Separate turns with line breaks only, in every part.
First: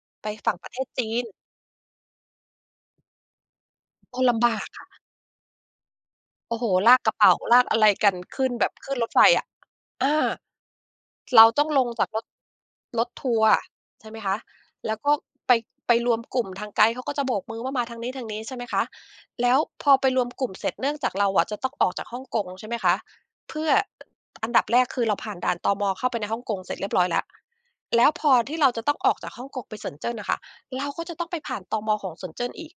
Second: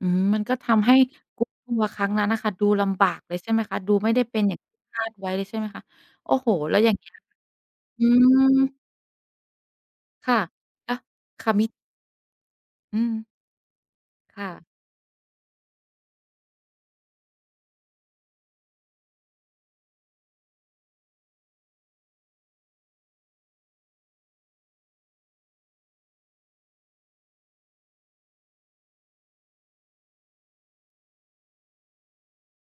อืม
ไป
มัน
ฝั
ก
่
็
งป
ท
ระเท
ำ
ศ
ให้
จีน
group ทัวร์ครั้งนั้นอะค่ะ ดูลำบากเลย ใช่ไหมคะ ดูไม่
ก
ไ
็
ด้
ล
เป็น
ำบ
อย่
า
าง
กค่ะ
คาดไว้เลย ใช่ไหมคะ โอ้โฮ
โอ้โฮ
แล้วอ
ล
ย่า
า
ง
ก
เงี
ก
้
ร
ย
ะเป๋า ลากอะไร
อื
กันขึ้นแบบ
ม
ขึ้นรถไฟอะ อา
ค่ะ อ
เร
ค
า
่ะ
ต
ม
้อ
ิ
ง
จ
ลงจากรถ
อื
รถท
ม
ัวร์ ใช่ไหมคะ
ค่ะ
แล้วก็ไป ไปรวมกลุ่ม ทางไกด์เขาก็จะโบกมือว่ามาทางนี้ ๆ ใช่ไหมคะ แล้วพอไปรวมกลุ่มเสร็จ เนื่องจากเราอะจะต้องออกจากฮ่องกง ใช่ไหมคะ เพื่อ อ อันดับแรก คือเราผ่านด่าน ตม. เข้าไปในฮ่องกงเสร็จเรียบร้อยแล้ว แล้วพอที่เราจะต้องออกจากฮ่องกงไป Shenzhen อะค่ะ เราก็จะต้องไปผ่าน ตม.ของ Shenzhen อีก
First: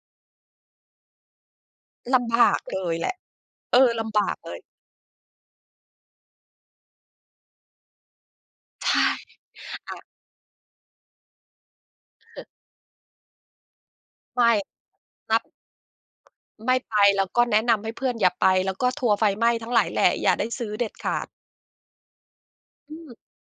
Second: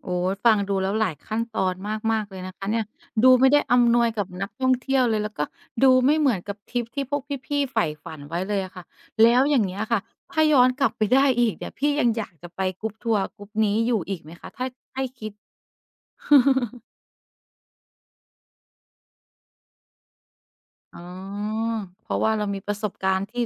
โอ้ ฟังดูแล้วหลายขั้นตอนม
ล
าก ๆ เ
ำ
ล
บ
ยน
า
ะค
ก
ะ
เ
เนี
ล
่ย
ยแหละ
ดูไม่ได้
เอ
อ
อ
ำน
ล
วย
ำบ
กับ
าก
น
เ
ั
ล
ก
ย
ท่องเที่ยวเลย แล้วก็ดูไม่เหมือนกับทริปที่พวกพี่ ๆ ใฝ่ฝันไว้เลยอะค่
ใ
ะ
ช่
แล้วอย่างเงี้ย
อ
ค่ะ
า
ถ้าย้อนกลับไปได้อีกเนี่ย พี่ยังอยาก
เออ
จะไป group ทัวร์ group นี้อยู่อีกไหม
ไม
คะ?
่
ถ้าให้คิ
น
ด
ับ ไม่ไป แล้วก็แนะนำให้เพื่อนอย่าไป แล้วก็ทัวร์ไฟไหม้ทั้งหลายแหล่อย่าได้ซื้อเด็ด
อ๋อ
ขาด
เพราะว่าเรามีประส
อื
บก
ม
ารณ์ที่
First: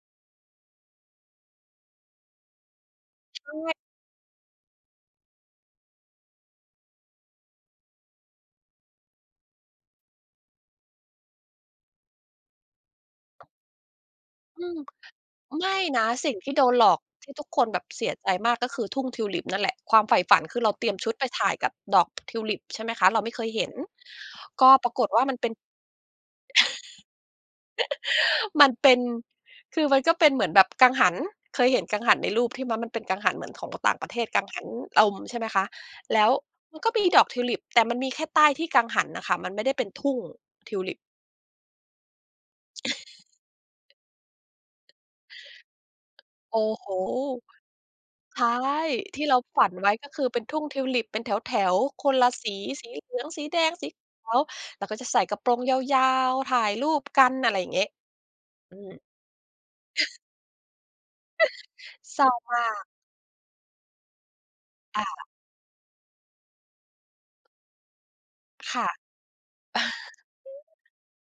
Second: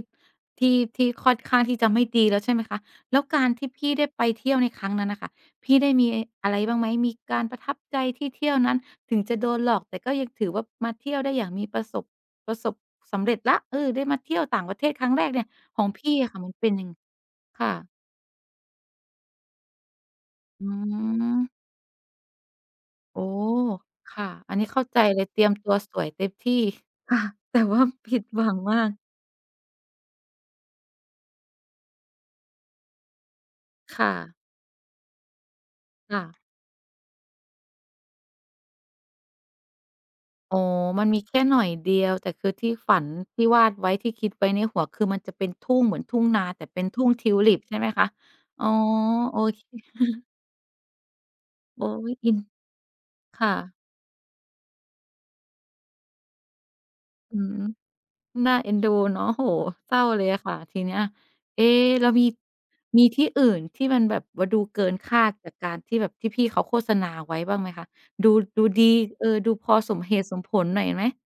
ที่ ที่ค่อนข้างที่จะไม่ดีแล้ว ใช่ไหมคะ แล้วก
ใช
ารที่
่
พี่ได้ไปเที่ยวในครั้งนั้นน่ะค่ะ พี่ได้มีไอ้ อะไรบ้างไหม? มีการประทับใจที่เที่ยวนั้น ถึงจะโดนหลอก แต่ก็ยังถือว่ามาเที่ยวได้อย่างมีประสบ ประสบ สำเร็จแล้ว เออ ได้มาเที่ยวต่
อ
าง
ื
ปร
ม
ะเทศครั้งแรกเนี่ย
ไม่
ของ
น
พ
ะ
ี่อ
ส
ะ
ิ่
ค
ง
่ะ
ท
ม
ี
ัน
่โด
เป็น
น
ย
ห
ั
ล
ง
อกที่ทุกค
ค
น
่
แบบ
ะ
เสียใจมาก ก็คือทุ่งทิวลิปนั่นแหละ ความใฝ่ฝันคือ
อื
เราเตรียมชุดไปถ่
ม
ายกับดอก ทิวลิป ใช่ไหมคะ เร
โ
า
อ้
ไม่เคยเห็น
ค่ะ อันนี
ก
้
็
เข้า
ปรา
ใจ
กฏ
เ
ว
ล
่า
ย
มั
เต
น
ร
เ
ี
ป็
ยม
น
ตัวสวยเต็มที่ แต่ว่าผิดหวัง
มัน
มา
เป
ก
็น คือมันก็เป็นเหมือนแบบกังหัน เคยเห็นกังหันในรูปที่ ม มันเป็นกังหันเหมือนของก็ อ ต่าง
ค
ป
่
ระเทศ
ะ
กังหันลม ใช่ไหมคะ
ค
แล
่
้ว
ะ
มันก็มีดอกทิวลิป แต่มันมีแค่ใต้ที่กังหันน่ะค่ะ มันไม่ได้เป็นทุ่ง
อ๋
ท
อ
ิวลิป
มันมีแค่หน่อยเดียว แต่คือที่ฝัน ที่วาดไว้ ที่คิดไว้ในหัว คือมันจะเป็นทุ่งเหมือนทุ่งนา
โอ้
แต่เป็
โ
น
ฮ
ทุ่งทิวลิป ใช่ไหมคะ?
ใช่
อ๋อ
ที่เ
โ
ร
อ
า
เ
ฝ
ค
ันไว้ ก็คือเป็นทุ่งทิวลิปเป็นแถว
โอ๊
ๆ ค
ย
นล
อ
ะ
ิน
สี สีเหลือง
ค
สี
่
แดง
ะ
สีขาว เราก็จะใส่กระโปรงยาว ๆ ถ่ายรูป กัน
อื
อะไ
ม
รอย่างงี้
น่าเอ็
อื
นด
ม
ูเนาะ โอ้โฮ เศร้าเลยอะค่ะทีเนี้ย เอ๊ แล้ว
เศ
ม
ร้
ี
ามาก
มีที่อื่นที่มันแบบว่าดูเกิน
ค่
คา
ะ
ดจากการที่แบบ ที่พี่เขาโฆษณาไว้บ้างไหมคะ? ดู ดู
ค
ดี
่ะ
เออ ดูพอสมเหตุสมผลหน่อยไหม?